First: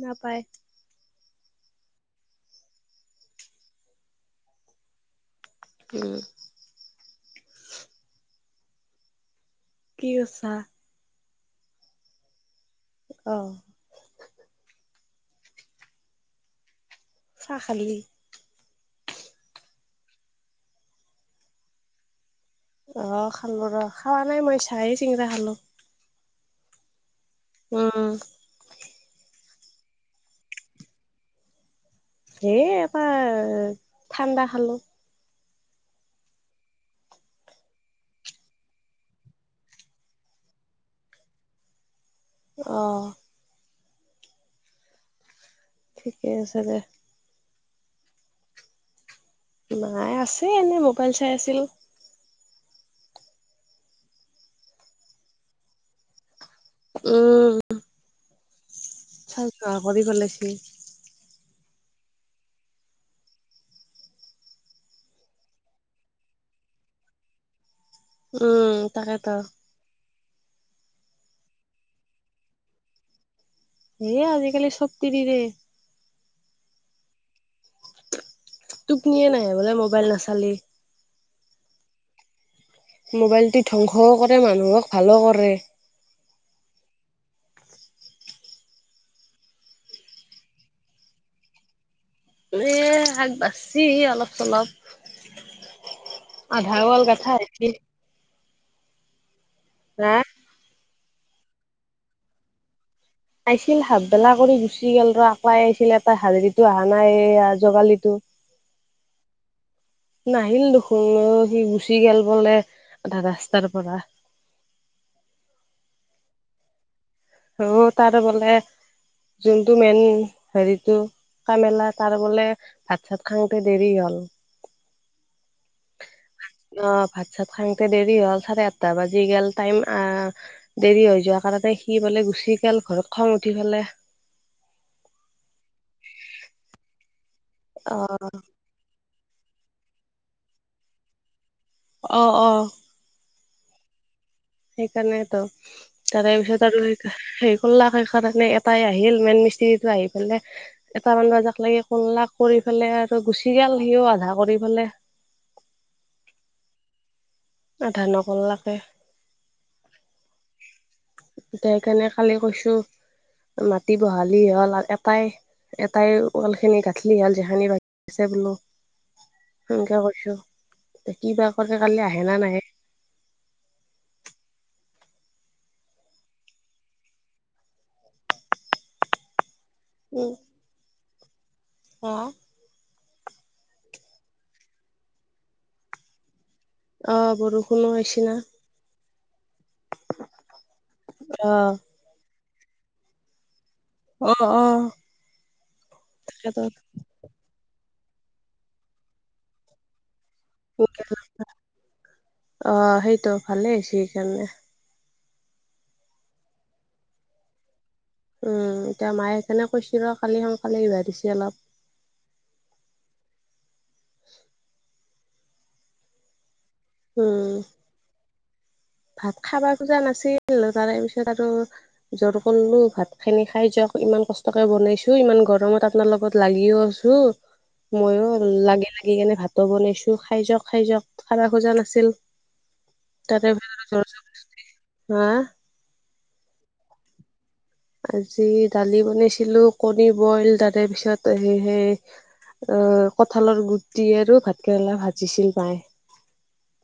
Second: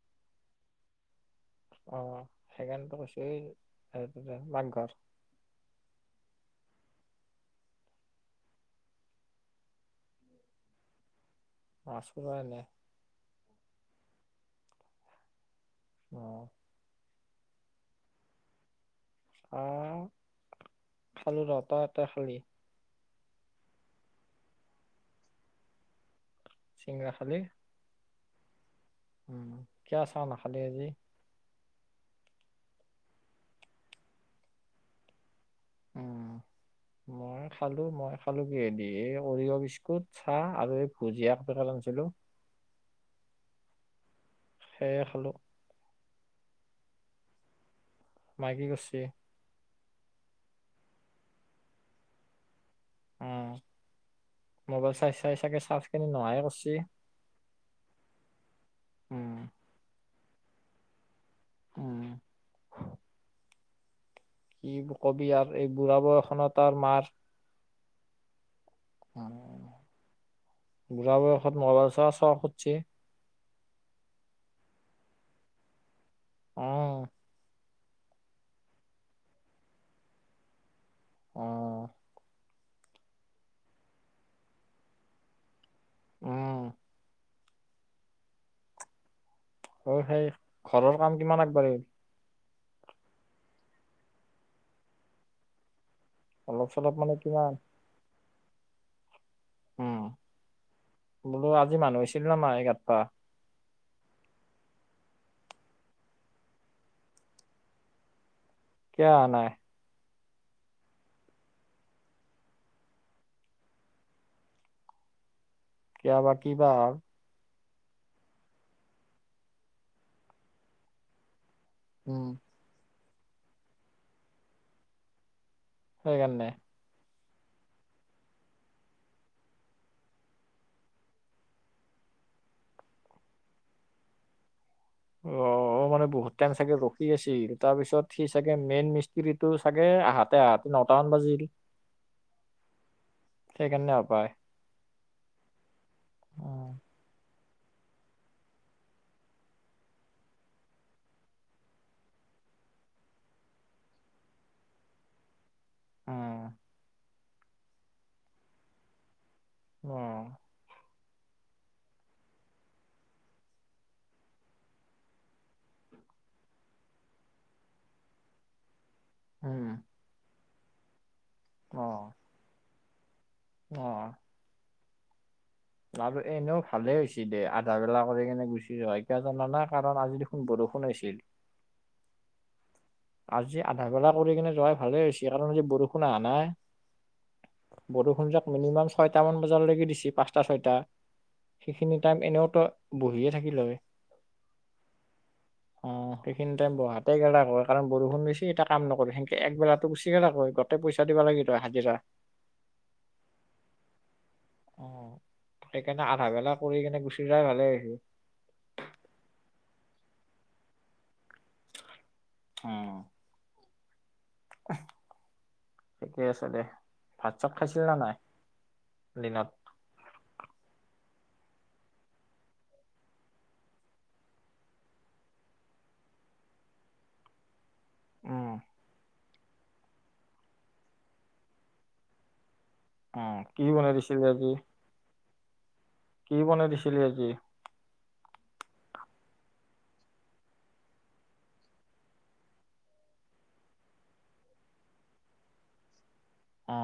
ন পায় অ সেইকাৰণোতো কৈছো এই পাকঘৰ। উম কি আছা আছোঁ ভালে অ অ চাহ খালি আহ খালো ৰ তহঁতে খালি অ খালো ৰ খাৱা নাই মই চাইে চিঙৰা খালো চিঙৰা খালি উম কিয় চাহ নাখালি আজি হেই এপাৰ ঠাণ্ডা খালো [unintelligible] মোৰ খালো মই খালো কিহেদি এই অৰিয়হ বিস্কুট চাহ আৰু এই ভুজিয়া [unintelligible] ছিলো অ সেয়ে খালোঁ ঠিকে আছে দে মাই কি কিৰ্চে মাই আছে এনে মোবাইল চাই আছিল উ মোবাইল চাই চাই চাগে চাৰ্জ খিনি নোহাই কৰিছে উম উম চাৰ্জ নহা কৰি পেলাইছে উম কি কবি আৰু এই বুঢ়া বয়সনতাৰ মাত উম। অ তাকেতো বুঢ়া বয়সত মোবাইল [unintelligible] খুটছি। এ আজিকালি চব তিৰিৰে অ টোপনিয়ে নাহে বোলে মোবাইল নাচালি। অ। মোবাইটো ধ্বংসও কৰে মানুহক ভালো কৰে। উম। অ সেই ঘৰৰ কাম কিমান আগবাঢ়িল? এ আগ বাছি অলপ চলপ। অলপ আধা চলপ ৱাল মানে গাঠা কিমান? হৈছি, উম, হা? বোলো আজি মানুহ হৈছিল না নাই গঠোফা? আহিছিল হাপবেলা কৰি গুচি গ'ল ৰ, আকলাই আহিছিল এটা হাজেৰিটো অহা নাই এই জোগালিটো কিয় আহা নাই? নাহিল দেখোন সি গুচি গে'ল বলে এটা ৰাস্তাৰ পৰা। কিয় বা কি বা হ'ল? অ তাৰে বোলে যোনটো মেইন হেৰিটো কামেলাৰ তাৰ উম, বোলে ভাত-চাত খাওঁতে দেৰি হ'ল। সেইকাৰণে। অ ভাত-চাত খাংতে দেৰি হ'ল চাৰে আঠটা বাজি গেল, টাইম আ দেৰি হৈ যোৱা কাৰণে সি বোলে গুচি গেল ঘৰত খং উঠি পেলাই। অ অ মানে বহুত টাইম চাগে ৰখি আছিল অ তাৰপিছত সি চাগে মেইন মিস্ত্ৰীটো চাগে আহাতে আহাতে নটামান বাজিল, অ অ। সেইকাৰণে হয় পায়। সেইকাৰণেতো, তাৰে পিছত উম, আৰু [unintelligible] এটাই আহিল মেইন মিস্ত্ৰীটো আহি পেলাই এটা মান বাজাক লাগি কৰলাক কৰি পেলাই আৰু গুচি গেল সিও আধা কৰি পেলাই। উম। আধা নকৰলাকে। উম। সেইকাৰণে কালি কৈছো মাটি বহালি হ'ল এটাই এটাই ওৱালখিনি গাঁঠলি হ'ল যিখানি বাকী আছে বোলো। উম, সেনকে কৈছো, কিবা কৰে কালি অ', আহে না নাহে অ। আৰু এনেও ভালে হৈছে দে আধা বেলা কৰি কিনে গুচি যোৱা কিয় জানানা? কাৰণ আজি উম দেখোন বৰষুণ আহিছিল। [unintelligible] আজি আধা বেলা কৰি কিনে যোৱাই ভালে হৈছে কাৰণ আজি বৰষুণ অহা নাই। অ বৰষুণো আহিছি না বৰষুনজাক মিনিমাম ছয়টামান বজালৈকে দিছি পাঁচটা-ছয়টা অ সেইখিনি টাইম এনেওতো বহিয়ে থাকিল হয়। অ অ অ সেইখিনি তাকেতো টাইম বহা [unintelligible] কাৰণ বৰষুণ দিছি এতিয়া কাম নকৰে সেনকে একবেলাটো গুচি গেলাক হয়। পইচা দিব লাগিল হয় হাজিৰা [unintelligible] অ সেইটো ভালে হৈছি সেই কাৰণে। অ সেইকাৰণে আধা বেলা কৰি কিনে গুচি যাই ভালে হৈছে। উম, এতিয়া মায়ে কোনে কৈছিল ৰ' কালি সোনকালে ওলিয়াই দিছে অলপ। উম, ঠিকে আছে দে। উম ভাত-চাত খাইছিল নে নাই? ভাত দিনত খাবা খোজা নাছিল তাৰে পিছত আৰু জ'ৰ কৰিলো ভাত খিনি খাই যাওক ইমান কষ্টকে বনাইছো ইমান গৰমত আপনাৰ লগত লাগিও আছো উম ময়ো উম লাগি লাগি কেনে ভাতো বনাইছো খাই যাওক খাই যাওক খাবা খোজা নাছিল [unintelligible] অ কি বনাই দিছিলে আজি হা কি বনাই দিছিলি আজি আজি দালি বনাইছিলো কণী বইল তাৰে পিছত সে সেই অ কঁঠালৰ গুটি আৰু ভাত কেৰেলা ভাজিছিল মায় অ।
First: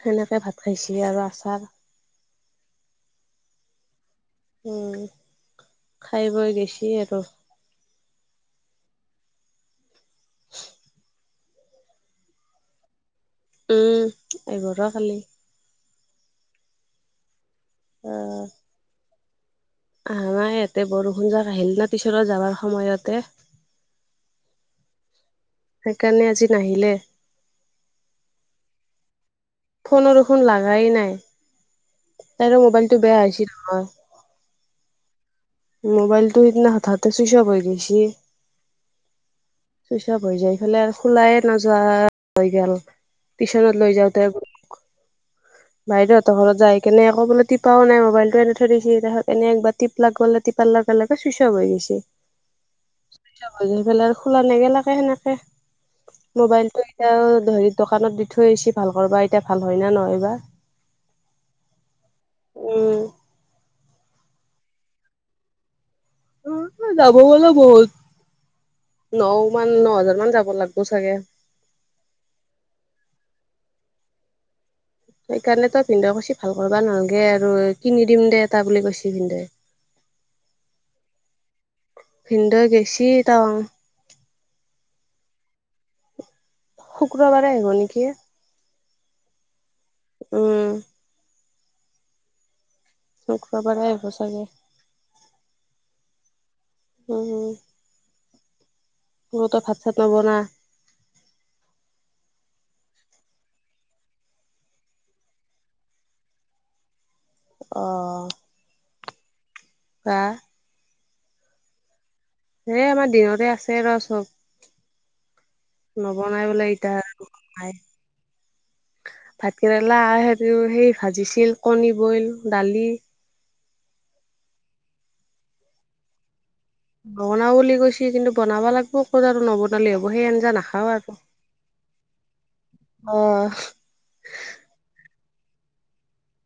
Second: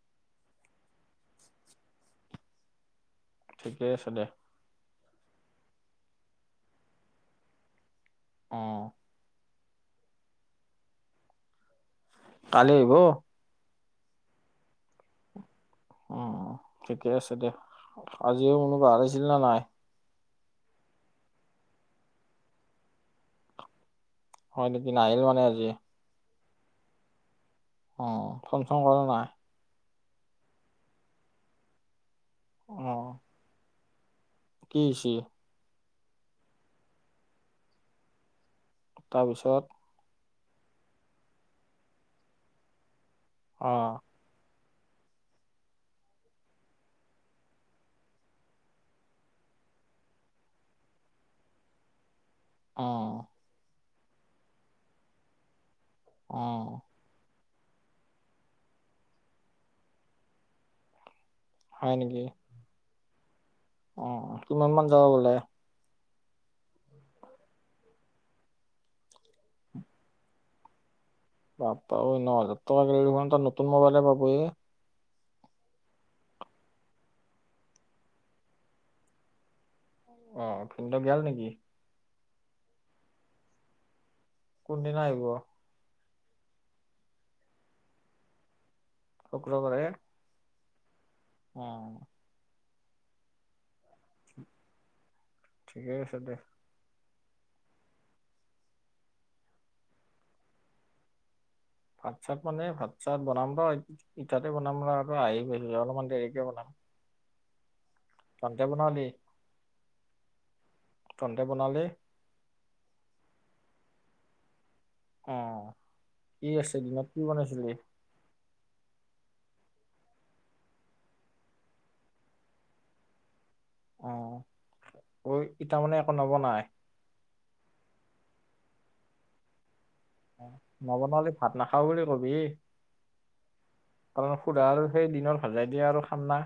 সেনেকে ভাত খাইছে আৰু আচাৰ ঠিকে আছে দে। উম, খাই-বই গেছি আৰু। অ। কালি আহিব উম, আহিব ৰ' কালি। উম, ঠিকে আছে দে অ আজিও কোনোবা আহিছিল নে নাই? আহা নাই ইয়াতে বৰষুণ জাক আহিল না পিছৰৰ যাবাৰ সময়তে হয় নিকি নাহিল মানে আজি সেইকাণে আজি নাহিলে অ ফ'ন চ'ন কৰা নাই ফোনো দেখোন লাগাই নাই তাইৰো মোবাইলটো উম, বেয়া হৈছিল নহয় কি হৈছে মোবাইলটো সেইদিনা হঠাতে চুইচ অপ হৈ গৈছি তাৰপিছত চুইচ অপ হৈ যায় ফালে খালাই নাযোৱা হৈ গেল টিছনত লৈ অ', যাওতে বাইদেউহতৰ ঘৰত যায় কেনে এ'কো বোলে টিপাও নাই মোবাইলটো এনে থৈ দিছি তাছত এনে এবাৰ টিপলাগ বোলে টিপাৰ লগে লগে চুইচ অপ হৈ গৈছে অ [unintelligible] পেলে খোলা নাই [unintelligible] সেনেকে উম, মবাইলটোৱে তেজ ধেৰি দোকানত দি থৈ আহছি ভাল কৰবা এতিয়া ভাল হয় ন নহয় বা হয় নিকি উম অ কিমান মান যাব বোলে অ যাব বোলে বহুত ন মান ন হাজাৰ মান যাব লাগব চাগে বাপ্পা ঐ ন হাজাৰ টকা গেলে দেখোন তাই নতুন মোবাইলে পাবু এই সেইকাৰণে তই ভিন্দয়ে কৈছি ভাল কৰবা নহলগে আৰু কিনি দিম দে এটা বুলি কৈছি ভিন্দৱে অ ভিনদেও গেল নেকি ভিন্দই গেছি টাউ কোনদিনা আহিব শুক্ৰবাৰে আহিব নিকি? শুক্ৰ বাৰে। উম' অঁ' শুক্ৰবাৰে আহিব চাগে। ঠিকেই আছে দে। উম হুম' মোৰতো ভাত চাত নবনা। ভাত চাত মানে ভাত চাত বনাম ৰ ইতাতে বনাম ৰ আহি গ অলমান দেৰিকে বনাম। অ' কনতে বনাও দি। বাহঃ তন্তে বনালি। এই আমাৰ দিনৰে আছে ৰ চব। উম। নবনাই কি বোলে আছে ইতা দিনত কি আৰু বনাইছিলি মাই। ভাতকেৰেলা আ হেৰি সেই ভাজিছিল কণী বইল দালি। অ' ঐ ইতা মানে একো নবনাই। নবনাও বুলি কৈছে কিন্তু, বনাব লাগিব ক'ত আৰু নবনালে হ'ব সেই আঞ্জা নাখাও আৰু। নবনালি ভাত নাখাও বুলি কবি। অঁ' কাৰণ সুদা আৰু সেই দিনৰ ভাজাই দিয়া আৰু খাম না।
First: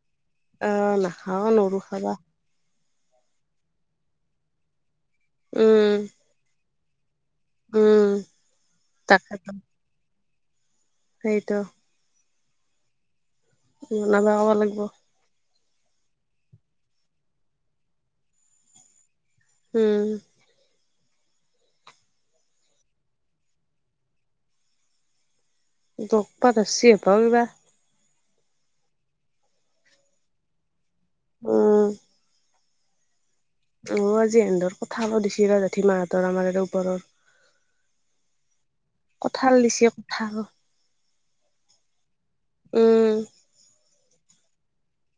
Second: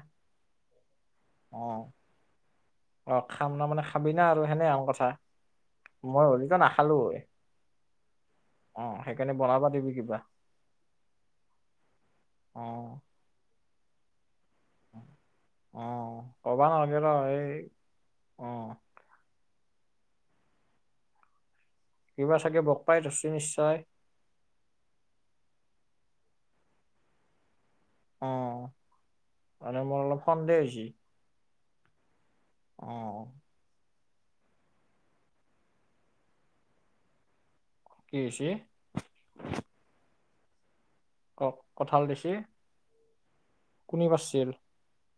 অঁ নাখাও অ নৱাৰো খাবা। অ' খাম ন মানে খাবি না আৰু সেনে আৰু কথা উম, মই হ'লিতো নাখালো হয়। উম। অঁ সেইকাৰণে তাকেতো বনাবা দিবি কিবা। সেইটো। অঁ' বনাবা কবা লাগিব। অঁ' ক'বা নালগে ৰ এই অঁ'। উম' কিবা চাগে বক পাই ধৰছি নিশ্চয়। দকপা ধৰচি হপাও কিবা। অঁ' মানে মোৰ অলপ সন্দেহ হৈছি- উম' অঁ' অঁ' আজি হেঁনতৰ কথা সুদিছিলে জেঠি মাহঁতৰ আমাৰ আৰু ঘৰত। কি হৈছে? কঁঠাল দিছে কঁঠাল। কক কঁঠাল দিছে। উম' কোনে পাৰছিল?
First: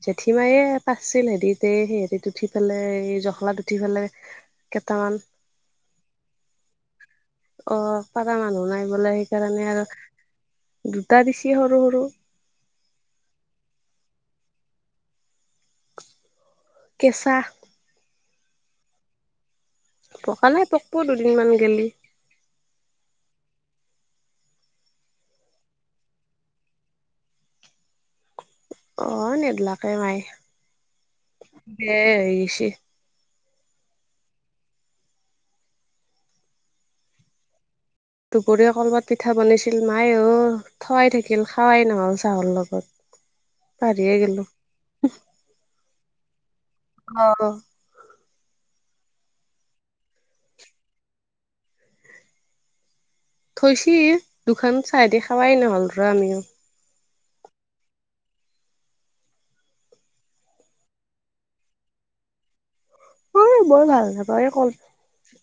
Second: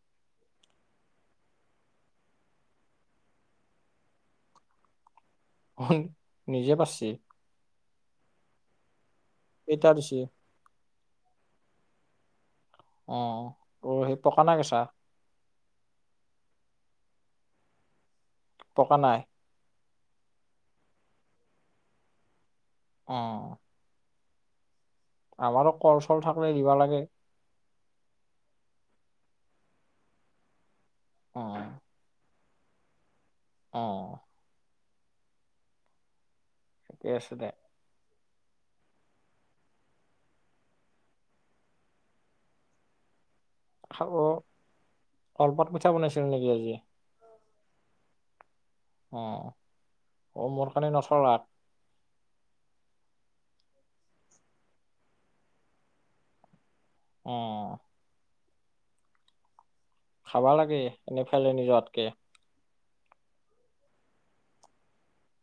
জেঠী মায়ে পাৰছিল সে তিতে সিহঁতিত উঠি পেলাই জখলাত উঠি পেলাই। কেটামান। হুন নিজে পাৰছি। অ' পাৰা মানুহ নাই বোলে সেইকাৰণে কেইটা দিছি আৰু দুটা দিছে সৰু সৰু। অঁ' সেই অও সেই পকা না কেচা? কেঁচা। পকা নাই। পকা নাই পকবো দুদিনমান গেলি। অ'। আমাৰো কল চল থাকিলে দিবা লাগে। অ' নেলাগে মাই অ', বেয়া হৈ গেছি। অ'। ঠিকে আছে দে দুপৰীয়া কলপাত পিঠা বনাইছিল মাই অ'। থোৱাই থাকিল খাৱাই নহ'ল চাহৰ লগত। খাব পাহৰিয়ে গেলো কলপাত পিঠা বনাইছিল নেকি আজি। অ'। অ', অ' মোৰ কাৰণে নথলা। থৈছি দুখন চাইদি খাৱাই নহ'ল ৰ আমিও। অ। খাবা লাগে এনে ফেলেনি জোৱাতকে। অ' বৰ ভাল নাপাওঁ এই কল।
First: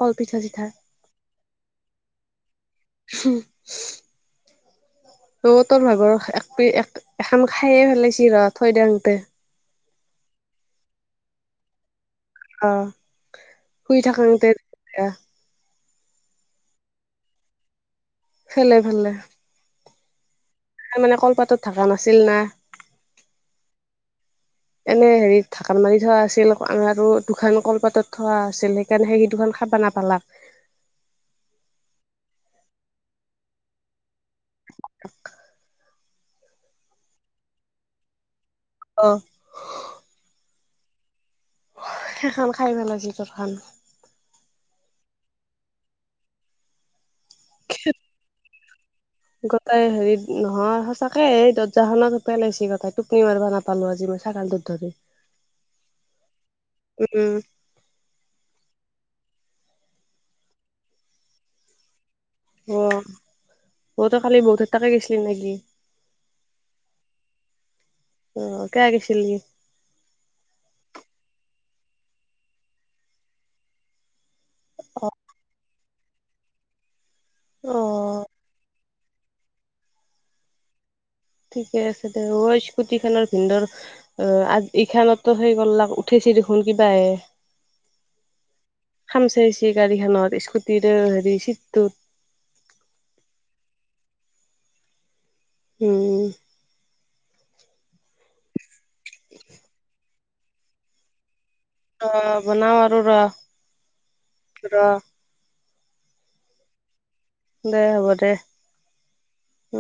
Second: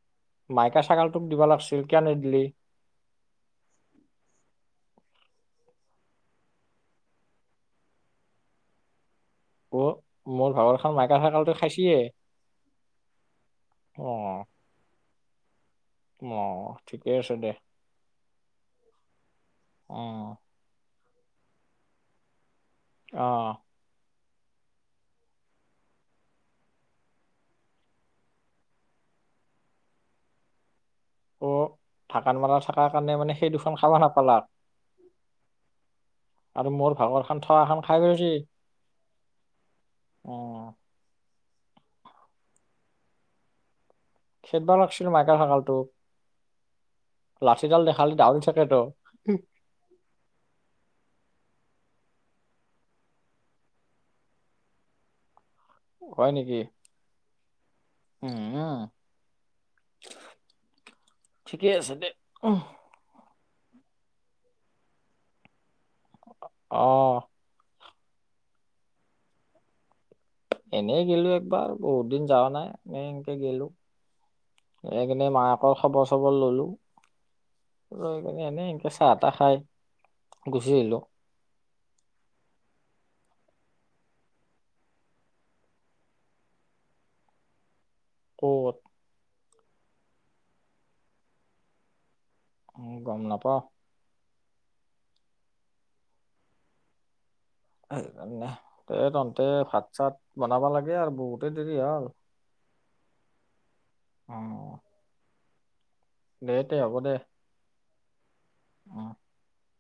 কলপিঠা চিঠা মাইকা ছাগালটোক দিব লাগছিল কিয়া নিদিলি। [unintelligible] অ তোৰ ভাগৰ একপিচ এক এখান খায়ে পেলাইচি ৰহ থৈ দেওঁতে। অ মোৰ ভাগৰখান মাইকা চাগালটোই খাইছিয়ে। অ শুই অ', থাকোংতে দিপ্ৰা। অ ঠিকে আছে দে। ফেলে ফেলে। অ'। তাৰ মানে কলপাতত ঢাকা নাছিল না। অ'। এনে হেৰি ঢাকান মাৰি থোৱা আছিল আম আৰু দুখান কলপাতত থোৱা আছিল সেইকাৰণে সেই দুখন খাবা নাপালাক। অ ঢাকান মাৰা থাকাৰ কাৰণে মানে সেই দুখন খাবা নাপালাক। আৰু মোৰ ভাগৰ খান থোৱাখন খাই গৈছি। অ। অ অ। হ হে সেখান খাই পেলাইছি তোৰখান। খেদবা লাগছিল মাইকা চাগালটো লাঠিডাল দেখালি দাওৰি থাকেতো। গটাই হেৰি নহয় সঁচাকে এই দৰ্জাখনত পেলাইছি গোটাই টোপনি মাৰিবা নাপ। পালো আজি মই ছাগালটোত ধৰি। হয় নেকি। উম। উম ন। ঠিকেই আছে দে উমহ। অ, ও তই কালি বৌ থেত তাকে গেছলি নে কি। অ। অ কেয়া গেছিলি। এনেই গেলো একবাৰ বহুত দিন যাৱা নাই এনে এনকে গেলো। এই পিনে মায়েকৰ খবৰ চবৰ ললোঁ অ মানে এনেই এনকে চাহ তাহ খাই গুছি আহিলোঁ। ঠিকে আছে দে ওঅ‌ স্কুটিখণনৰ ভিনদেউৰ অ আ ইখানত্তো সেই কল্লাক উঠেছি দেখোন কিবাহে ক'ত খামচাইছে গাড়ীখনত স্কুটিৰ অ হেৰি চিটটোত উম গম নাপাওঁ উম সেইকাৰণে এই তহন্ধে ভাত চাত বনাবা লাগে আৰু বহুতে দেৰি আ অ বনাওঁ আৰু ৰ অ ৰ দে তে হ'ব দে দে হ'ব দে অ উম